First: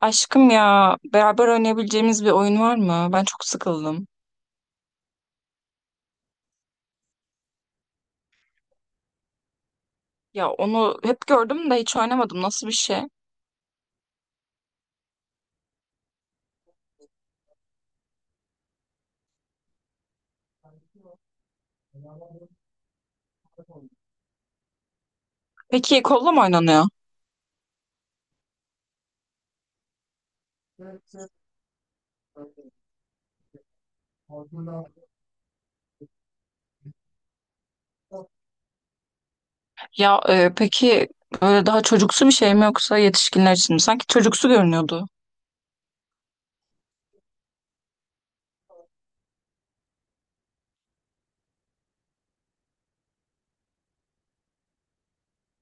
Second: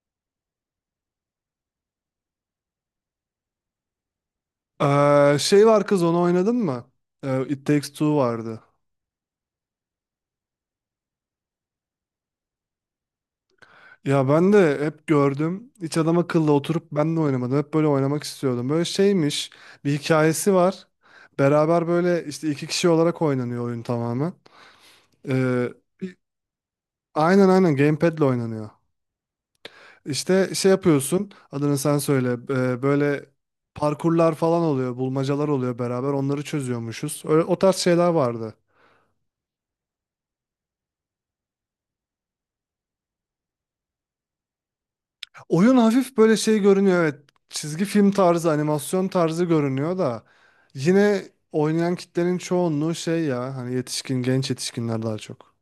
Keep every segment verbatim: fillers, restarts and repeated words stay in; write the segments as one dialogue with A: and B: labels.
A: Aşkım ya beraber oynayabileceğimiz bir oyun var mı? Ben çok sıkıldım.
B: Ee, şey var kız onu oynadın mı? Ee, It Takes Two vardı.
A: Ya onu hep gördüm de hiç oynamadım. Nasıl bir şey?
B: Ya ben de hep gördüm. Hiç adam akıllı oturup ben de oynamadım. Hep böyle oynamak istiyordum. Böyle şeymiş. Bir hikayesi var. Beraber böyle işte iki kişi olarak oynanıyor oyun tamamen. Ee,
A: Peki
B: bir-
A: kolla mı oynanıyor?
B: aynen aynen gamepad'le oynanıyor. İşte şey yapıyorsun. Adını sen söyle. Ee, böyle parkurlar falan oluyor. Bulmacalar oluyor beraber. Onları çözüyormuşuz. Öyle, o tarz şeyler vardı.
A: Ya e, peki böyle daha çocuksu bir şey mi yoksa yetişkinler için mi? Sanki çocuksu görünüyordu.
B: Oyun hafif böyle şey görünüyor, evet. Çizgi film tarzı, animasyon tarzı görünüyor da yine oynayan kitlenin çoğunluğu şey ya hani, yetişkin, genç yetişkinler daha çok.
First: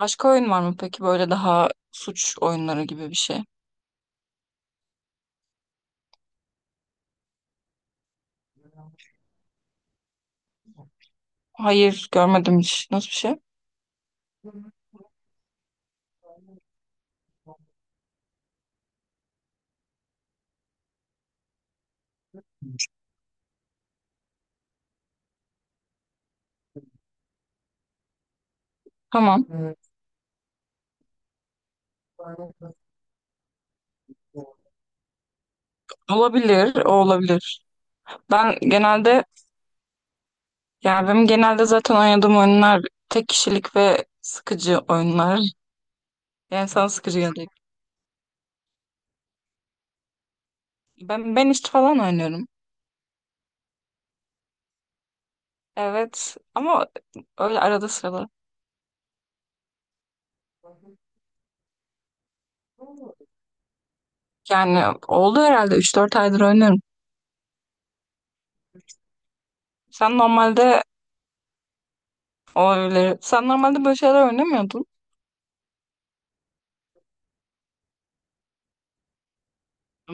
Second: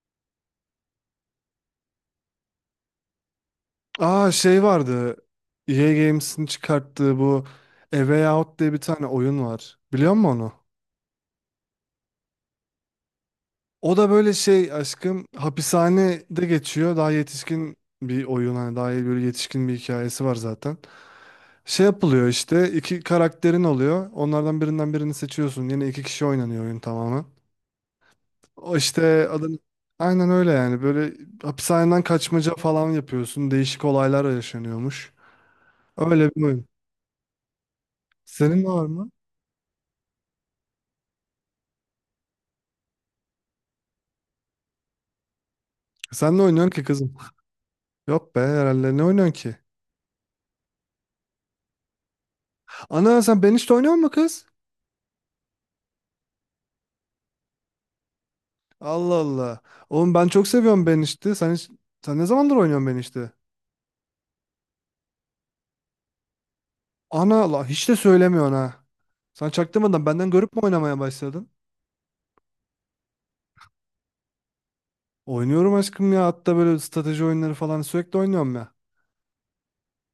A: Başka oyun var mı peki böyle daha suç oyunları gibi bir şey?
B: Aa, şey vardı. E A Games'in çıkarttığı bu A Way Out diye bir tane oyun var. Biliyor musun onu?
A: Hayır, görmedim hiç. Nasıl bir şey?
B: O da böyle şey aşkım, hapishanede geçiyor. Daha yetişkin bir oyun, hani daha böyle yetişkin bir hikayesi var zaten. Şey yapılıyor işte, iki karakterin oluyor. Onlardan birinden birini seçiyorsun. Yine iki kişi oynanıyor oyun tamamen. O işte
A: Tamam.
B: adın
A: Hmm.
B: aynen öyle yani. Böyle hapishaneden kaçmaca falan yapıyorsun. Değişik olaylar yaşanıyormuş. Öyle bir oyun.
A: Olabilir, o olabilir. Ben
B: Senin var mı?
A: genelde yani benim genelde zaten oynadığım oyunlar tek kişilik ve sıkıcı oyunlar.
B: Sen ne
A: Yani
B: oynuyorsun ki
A: sana
B: kızım?
A: sıkıcı geldi.
B: Yok be, herhalde ne oynuyorsun ki?
A: Ben ben işte falan oynuyorum.
B: Ana sen Banished'de oynuyor musun kız?
A: Evet ama öyle arada sırada.
B: Allah Allah. Oğlum ben çok seviyorum Banished'i. Sen hiç, sen ne zamandır oynuyorsun Banished'i?
A: Yani oldu herhalde üç dört aydır oynuyorum.
B: Ana Allah, hiç de söylemiyorsun ha. Sen çaktırmadan
A: Sen
B: benden görüp mü
A: normalde
B: oynamaya başladın?
A: o öyle, Sen normalde böyle şeyler oynamıyordun.
B: Oynuyorum aşkım ya. Hatta böyle strateji oyunları falan sürekli oynuyorum ya.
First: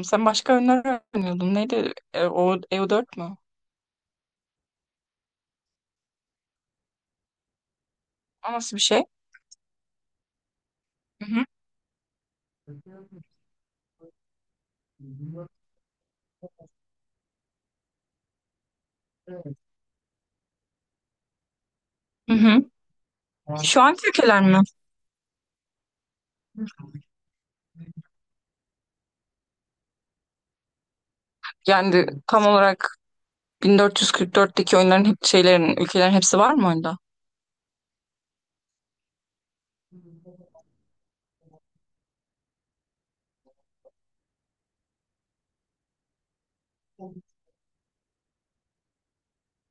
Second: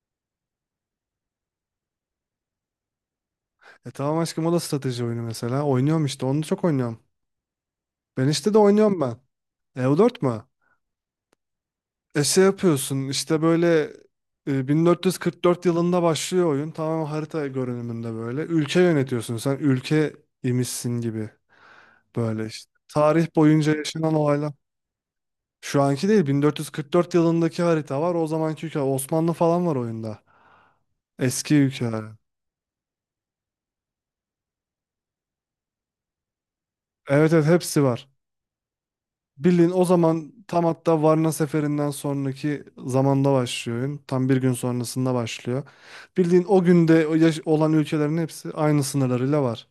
A: Sen başka oyunlar oynuyordun. Neydi? E, o E U dört mü?
B: E tamam aşkım, o da strateji oyunu mesela. Oynuyorum işte, onu çok oynuyorum. Ben
A: O
B: işte de
A: nasıl bir
B: oynuyorum
A: şey?
B: ben. Eu dört mü?
A: Hı hı.
B: E şey yapıyorsun işte böyle, e, bin dört yüz kırk dört yılında başlıyor oyun. Tamamen harita görünümünde böyle. Ülke yönetiyorsun sen. Ülke imişsin gibi
A: Hı
B: böyle
A: hı.
B: işte. Tarih boyunca
A: Şu anki
B: yaşanan
A: ülkeler
B: olaylar.
A: mi?
B: Şu anki değil, bin dört yüz kırk dört yılındaki harita var. O zamanki ülke Osmanlı falan var oyunda. Eski ülkeler.
A: Yani tam olarak bin dört yüz kırk dörtteki oyunların hep şeylerin ülkelerin hepsi var mı?
B: Evet evet, hepsi var. Bilin o zaman tam, hatta Varna seferinden sonraki zamanda başlıyor oyun. Tam bir gün sonrasında başlıyor. Bildiğin o günde o yaş- olan ülkelerin hepsi aynı sınırlarıyla var.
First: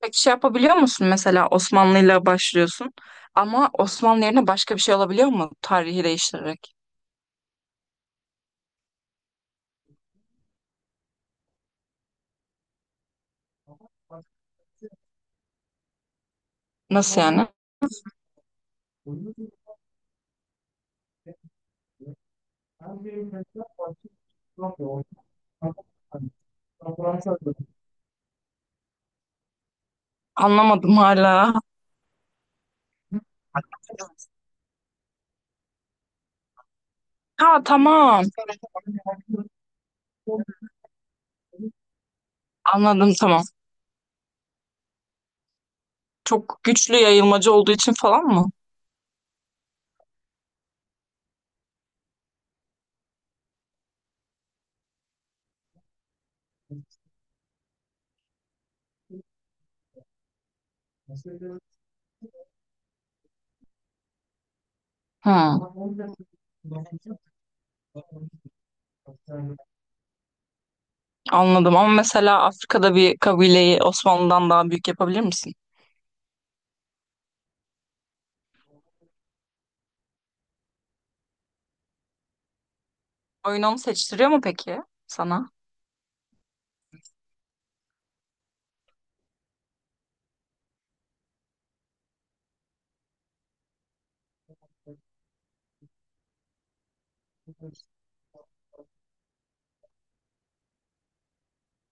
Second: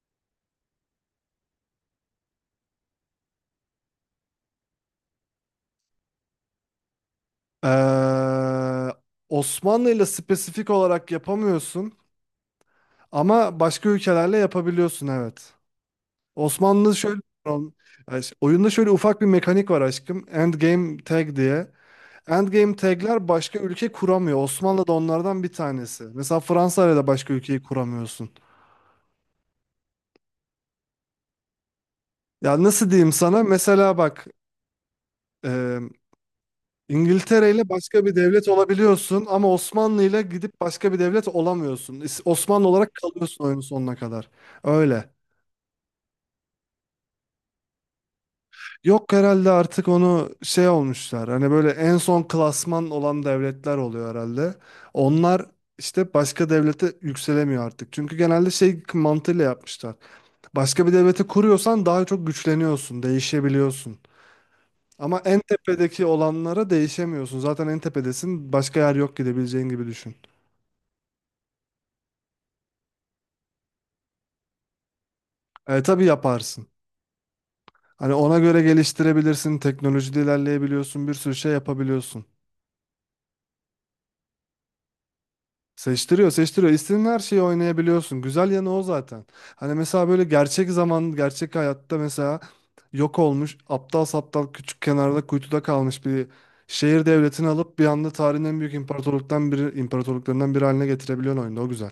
A: Peki şey yapabiliyor musun, mesela Osmanlı'yla başlıyorsun ama Osmanlı yerine başka bir şey olabiliyor mu tarihi değiştirerek?
B: Ee, Osmanlı ile spesifik olarak yapamıyorsun ama başka ülkelerle yapabiliyorsun, evet. Osmanlı şöyle.
A: Nasıl yani?
B: Ay, ş- oyunda şöyle ufak bir mekanik var aşkım. Endgame tag diye. Endgame tag'ler başka ülke kuramıyor. Osmanlı da onlardan bir tanesi. Mesela Fransa ile de başka ülkeyi kuramıyorsun.
A: Anlamadım hala.
B: Ya nasıl diyeyim sana? Mesela bak, e, İngiltere
A: Ha
B: ile başka bir
A: tamam,
B: devlet olabiliyorsun ama Osmanlı ile gidip başka bir devlet olamıyorsun. İs- Osmanlı olarak
A: anladım tamam.
B: kalıyorsun oyunun sonuna kadar. Öyle.
A: Çok güçlü yayılmacı olduğu için falan mı?
B: Yok herhalde, artık onu şey olmuşlar. Hani böyle en son klasman olan devletler oluyor herhalde. Onlar işte başka devlete yükselemiyor artık. Çünkü genelde şey mantığıyla yapmışlar. Başka bir devleti kuruyorsan daha çok güçleniyorsun, değişebiliyorsun. Ama
A: Hı,
B: en tepedeki olanlara değişemiyorsun. Zaten en tepedesin. Başka yer yok, gidebileceğin gibi düşün.
A: anladım ama mesela Afrika'da bir kabileyi Osmanlı'dan daha büyük yapabilir misin?
B: E, tabii yaparsın. Hani ona göre geliştirebilirsin. Teknolojide ilerleyebiliyorsun. Bir sürü şey yapabiliyorsun.
A: Oyun onu seçtiriyor mu peki sana?
B: Seçtiriyor, seçtiriyor. İstediğin her şeyi oynayabiliyorsun. Güzel yanı o zaten. Hani mesela böyle gerçek zaman, gerçek hayatta mesela yok olmuş, aptal saptal, küçük kenarda kuytuda kalmış bir şehir devletini alıp bir anda tarihin en büyük imparatorluktan biri, imparatorluklarından biri haline getirebiliyorsun oyunda. O güzel.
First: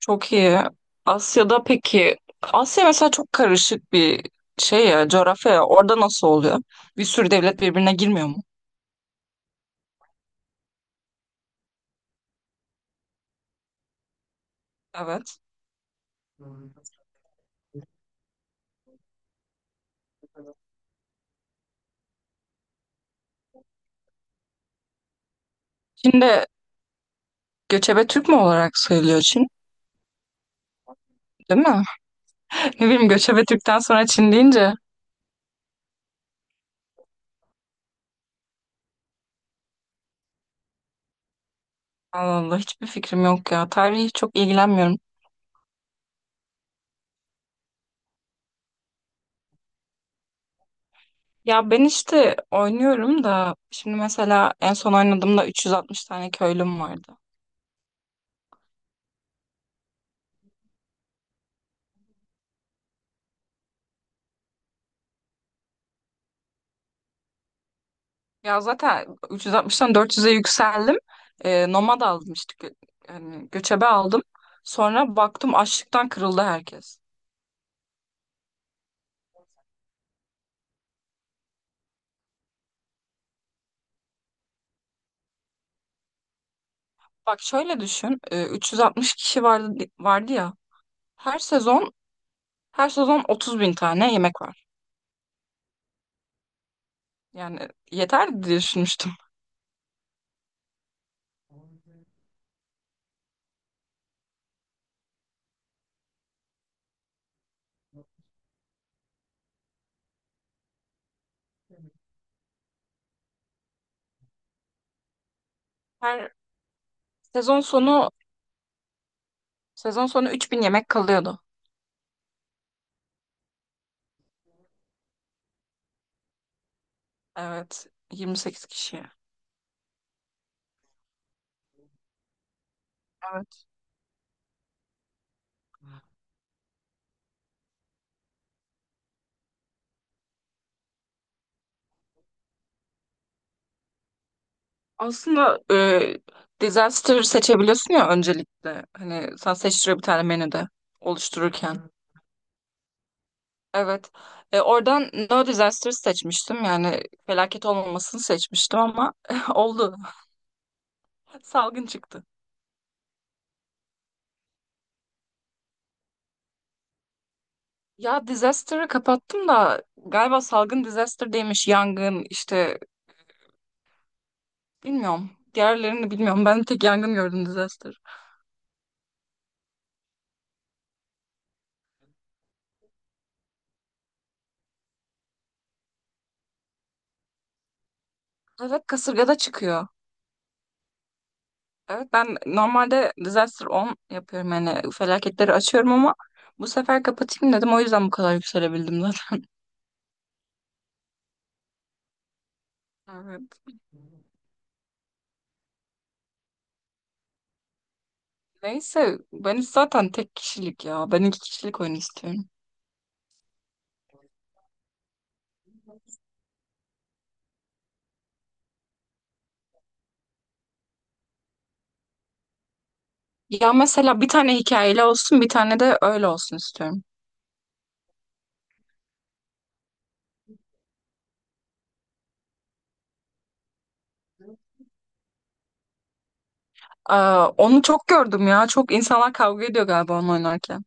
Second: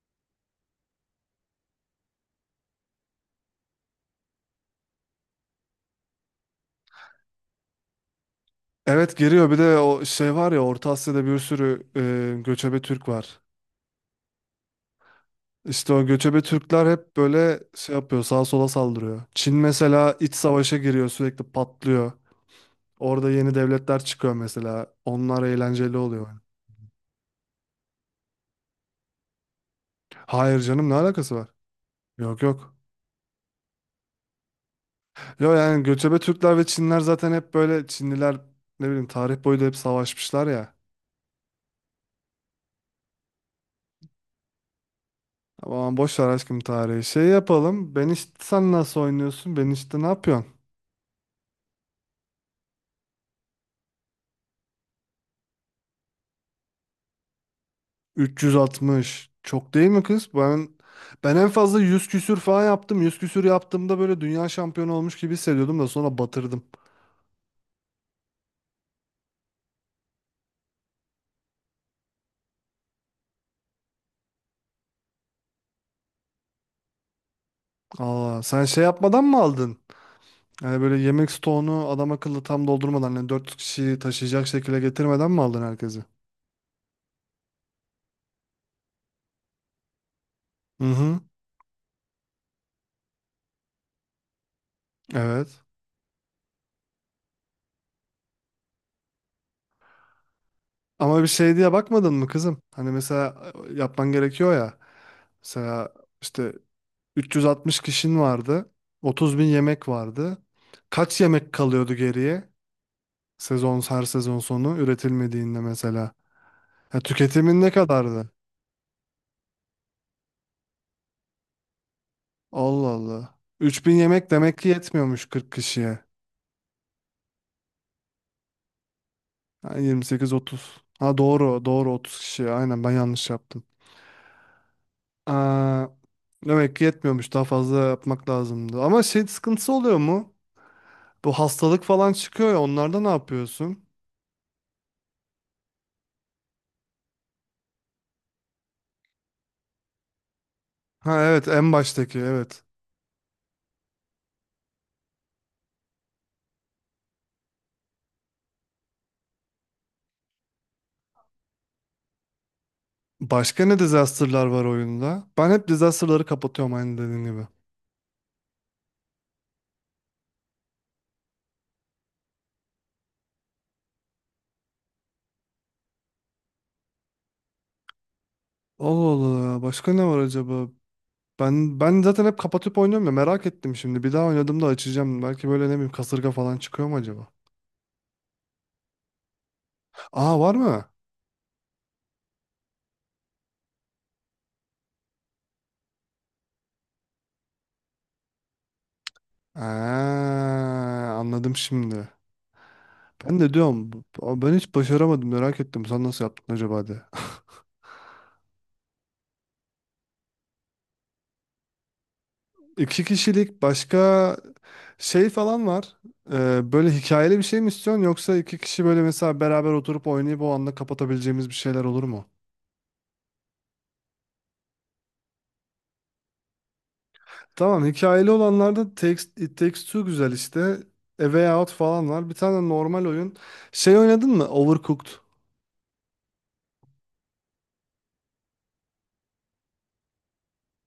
A: Çok iyi. Asya'da peki, Asya mesela çok karışık bir şey ya, coğrafya ya. Orada nasıl oluyor? Bir sürü devlet birbirine girmiyor mu?
B: Evet, geliyor. Bir de o şey var ya, Orta Asya'da bir sürü e, göçebe Türk var.
A: Evet.
B: İşte o göçebe Türkler hep böyle şey yapıyor, sağa sola saldırıyor. Çin mesela iç savaşa giriyor, sürekli patlıyor. Orada yeni devletler çıkıyor mesela. Onlar eğlenceli oluyor, yani.
A: Çin'de göçebe Türk mü olarak sayılıyor Çin?
B: Hayır canım, ne alakası var?
A: Değil mi?
B: Yok yok.
A: Ne bileyim, göçebe Türk'ten sonra Çin deyince.
B: Yo yani, göçebe Türkler ve Çinler zaten hep böyle, Çinliler ne bileyim tarih boyu da hep savaşmışlar ya.
A: Allah Allah, hiçbir fikrim yok ya. Tarihi çok ilgilenmiyorum.
B: Aman boş ver aşkım, tarihi. Şey yapalım. Ben işte, sen nasıl oynuyorsun? Ben işte ne yapıyorsun?
A: Ya ben işte oynuyorum da, şimdi mesela en son oynadığımda üç yüz altmış tane köylüm vardı.
B: üç yüz altmış. Çok değil mi kız? Ben ben en fazla yüz küsür falan yaptım. Yüz küsür yaptığımda böyle dünya şampiyonu olmuş gibi hissediyordum da sonra batırdım.
A: Ya zaten üç yüz altmıştan dört yüze yükseldim. Ee, nomad aldım işte gö- yani göçebe aldım. Sonra baktım açlıktan kırıldı herkes.
B: Aa, sen şey yapmadan mı aldın? Yani böyle yemek stoğunu adam akıllı tam doldurmadan, yani dört yüz kişiyi taşıyacak şekilde getirmeden mi aldın herkesi?
A: Bak şöyle düşün. e, üç yüz altmış kişi vardı vardı ya.
B: Hı hı.
A: Her sezon Her sezon otuz bin tane yemek var.
B: Evet.
A: Yani yeter diye düşünmüştüm.
B: Ama bir şey diye bakmadın mı kızım? Hani mesela, e, yapman gerekiyor ya. Mesela işte, üç yüz altmış kişin vardı. otuz bin yemek vardı. Kaç yemek kalıyordu geriye? Sezon her sezon sonu üretilmediğinde mesela.
A: Her
B: Ya
A: sezon
B: tüketimin ne
A: sonu
B: kadardı?
A: sezon sonu üç bin yemek kalıyordu.
B: Allah Allah. üç bin yemek demek ki yetmiyormuş kırk kişiye.
A: Evet, yirmi sekiz kişiye.
B: Ha, yirmi sekiz otuz. Ha, doğru doğru otuz kişiye. Aynen, ben yanlış yaptım.
A: Evet.
B: Aa, demek ki yetmiyormuş, daha fazla yapmak lazımdı. Ama şey sıkıntısı oluyor mu? Bu hastalık falan çıkıyor ya, onlarda ne yapıyorsun?
A: Aslında e, disaster seçebiliyorsun ya öncelikle. Hani sen seçtiriyor bir tane menüde
B: Ha evet, en
A: oluştururken.
B: baştaki evet.
A: Evet. E, oradan no disaster seçmiştim. Yani felaket olmamasını seçmiştim ama oldu. Salgın çıktı.
B: Başka ne disaster'lar var oyunda? Ben hep disaster'ları kapatıyorum, aynı dediğin gibi.
A: Ya disaster'ı kapattım da galiba salgın disaster değilmiş. Yangın, işte bilmiyorum. Diğerlerini bilmiyorum. Ben tek yangın gördüm disaster.
B: Allah Allah, başka ne var acaba? Ben ben zaten hep kapatıp oynuyorum ya, merak ettim şimdi. Bir daha oynadığımda açacağım. Belki böyle, ne bileyim, kasırga falan çıkıyor mu acaba?
A: Evet kasırgada çıkıyor.
B: Aa, var mı?
A: Evet, ben normalde disaster on yapıyorum, yani felaketleri açıyorum ama bu sefer kapatayım dedim, o yüzden bu kadar yükselebildim zaten.
B: Aa, anladım şimdi. Ben de
A: Evet.
B: diyorum, bu- bu- ben hiç başaramadım, merak ettim. Sen nasıl yaptın acaba de.
A: Neyse ben zaten tek kişilik ya. Ben iki kişilik oyun istiyorum.
B: İki kişilik başka şey falan var. Ee, böyle hikayeli bir şey mi istiyorsun, yoksa iki kişi böyle mesela beraber oturup oynayıp o anda kapatabileceğimiz bir şeyler olur mu?
A: Ya mesela bir tane hikayeli olsun, bir tane de öyle olsun istiyorum.
B: Tamam, hikayeli olanlarda text It Takes Two güzel işte. A Way Out falan var. Bir tane normal oyun. Şey oynadın mı? Overcooked.
A: Aa, onu çok gördüm ya. Çok insanlar kavga ediyor galiba onu oynarken.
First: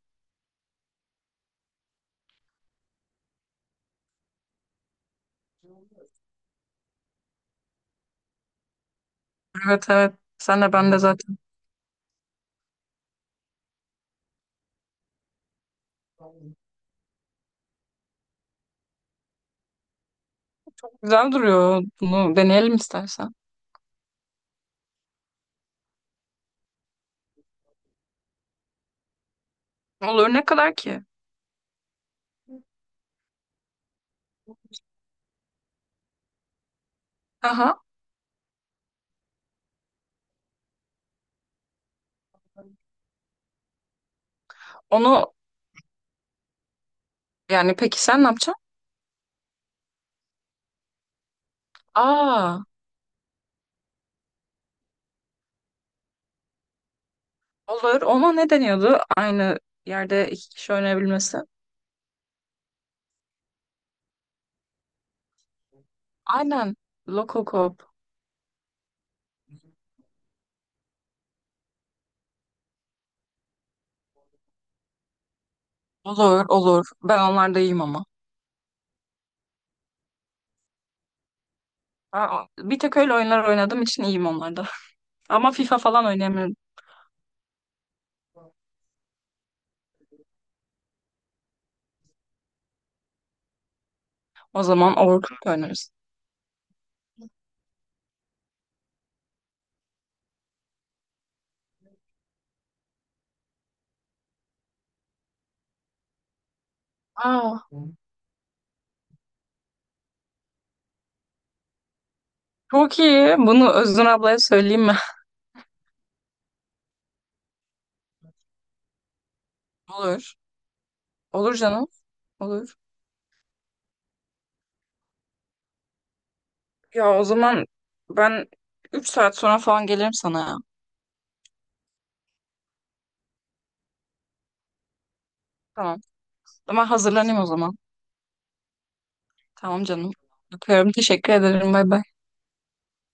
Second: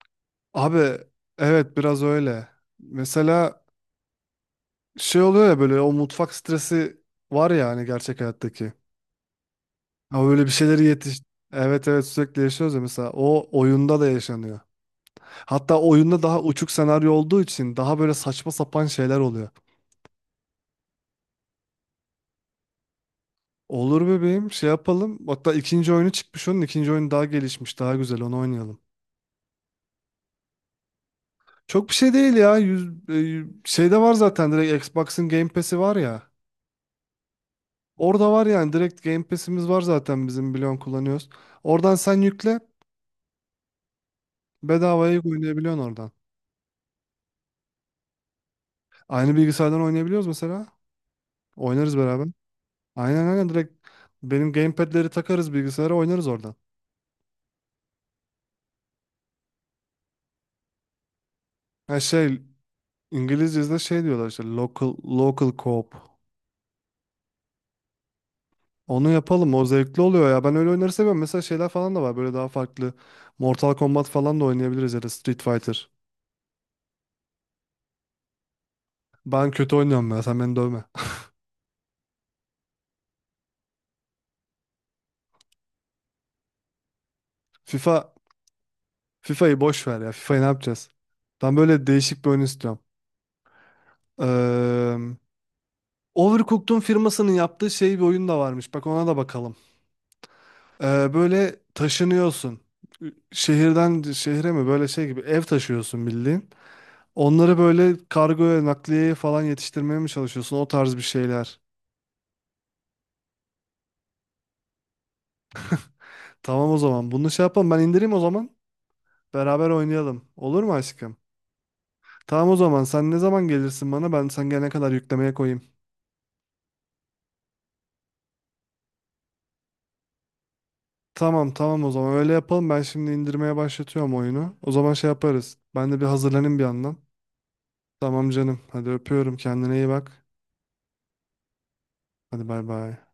B: Abi evet, biraz öyle. Mesela şey oluyor ya böyle, o mutfak stresi var ya, hani gerçek hayattaki.
A: Evet evet.
B: Ama böyle bir
A: Sen de
B: şeyleri
A: ben de
B: yetiş...
A: zaten.
B: Evet evet, sürekli yaşıyoruz ya, mesela o oyunda da yaşanıyor. Hatta oyunda daha uçuk senaryo olduğu için daha böyle saçma sapan şeyler oluyor.
A: Güzel duruyor. Bunu deneyelim istersen.
B: Olur bebeğim, şey yapalım. Hatta ikinci oyunu çıkmış onun, ikinci oyun daha gelişmiş daha güzel, onu oynayalım.
A: Olur, ne kadar ki?
B: Çok bir şey değil ya. Yüz, e, şeyde var zaten, direkt Xbox'ın Game Pass'i var ya.
A: Aha.
B: Orada var yani, direkt Game Pass'imiz var zaten bizim, biliyorsun, kullanıyoruz. Oradan sen yükle, bedavaya
A: Onu
B: oynayabiliyorsun oradan.
A: yani peki sen ne yapacaksın?
B: Aynı bilgisayardan oynayabiliyoruz mesela. Oynarız beraber.
A: Aa,
B: Aynen aynen, direkt benim gamepad'leri takarız bilgisayara, oynarız oradan.
A: olur. Ona ne deniyordu? Aynı yerde iki kişi oynayabilmesi.
B: Ha şey, İngilizce'de şey diyorlar işte, local local co-op.
A: Aynen. Lokokop.
B: Onu yapalım, o zevkli oluyor ya. Ben öyle oyunları seviyorum. Mesela şeyler falan da var böyle, daha farklı. Mortal Kombat falan da oynayabiliriz ya da Street Fighter.
A: Olur, olur. Ben onlarda iyiyim ama.
B: Ben kötü oynuyorum ya. Sen beni dövme.
A: Aa, bir tek öyle oyunlar oynadığım için iyiyim onlarda. Ama FIFA falan oynayamıyorum.
B: FIFA FIFA'yı boş ver ya. FIFA'yı ne yapacağız? Ben böyle değişik bir oyun istiyorum.
A: O zaman
B: Eee
A: Overcooked oynarız.
B: Overcooked'un firmasının yaptığı şey bir oyun da varmış. Bak, ona da bakalım. Eee, böyle taşınıyorsun. Şehirden şehre mi? Böyle şey gibi ev taşıyorsun bildiğin. Onları
A: Aa,
B: böyle kargoya, nakliyeye falan yetiştirmeye mi çalışıyorsun? O tarz bir şeyler.
A: çok iyi. Bunu Özgün ablaya söyleyeyim mi?
B: Tamam o zaman. Bunu şey yapalım. Ben indireyim o zaman. Beraber oynayalım.
A: Olur.
B: Olur mu aşkım?
A: Olur canım.
B: Tamam o
A: Olur.
B: zaman. Sen ne zaman gelirsin bana? Ben sen gelene kadar yüklemeye koyayım.
A: Ya o zaman ben üç saat sonra falan gelirim sana ya.
B: Tamam tamam, o zaman öyle yapalım. Ben şimdi indirmeye başlatıyorum oyunu. O zaman şey yaparız. Ben de
A: Tamam.
B: bir hazırlanayım bir
A: Ama
B: yandan.
A: hazırlanayım o zaman.
B: Tamam canım. Hadi öpüyorum. Kendine
A: Tamam
B: iyi
A: canım.
B: bak.
A: Öpüyorum. Teşekkür ederim. Bay bay.
B: Hadi bay bay.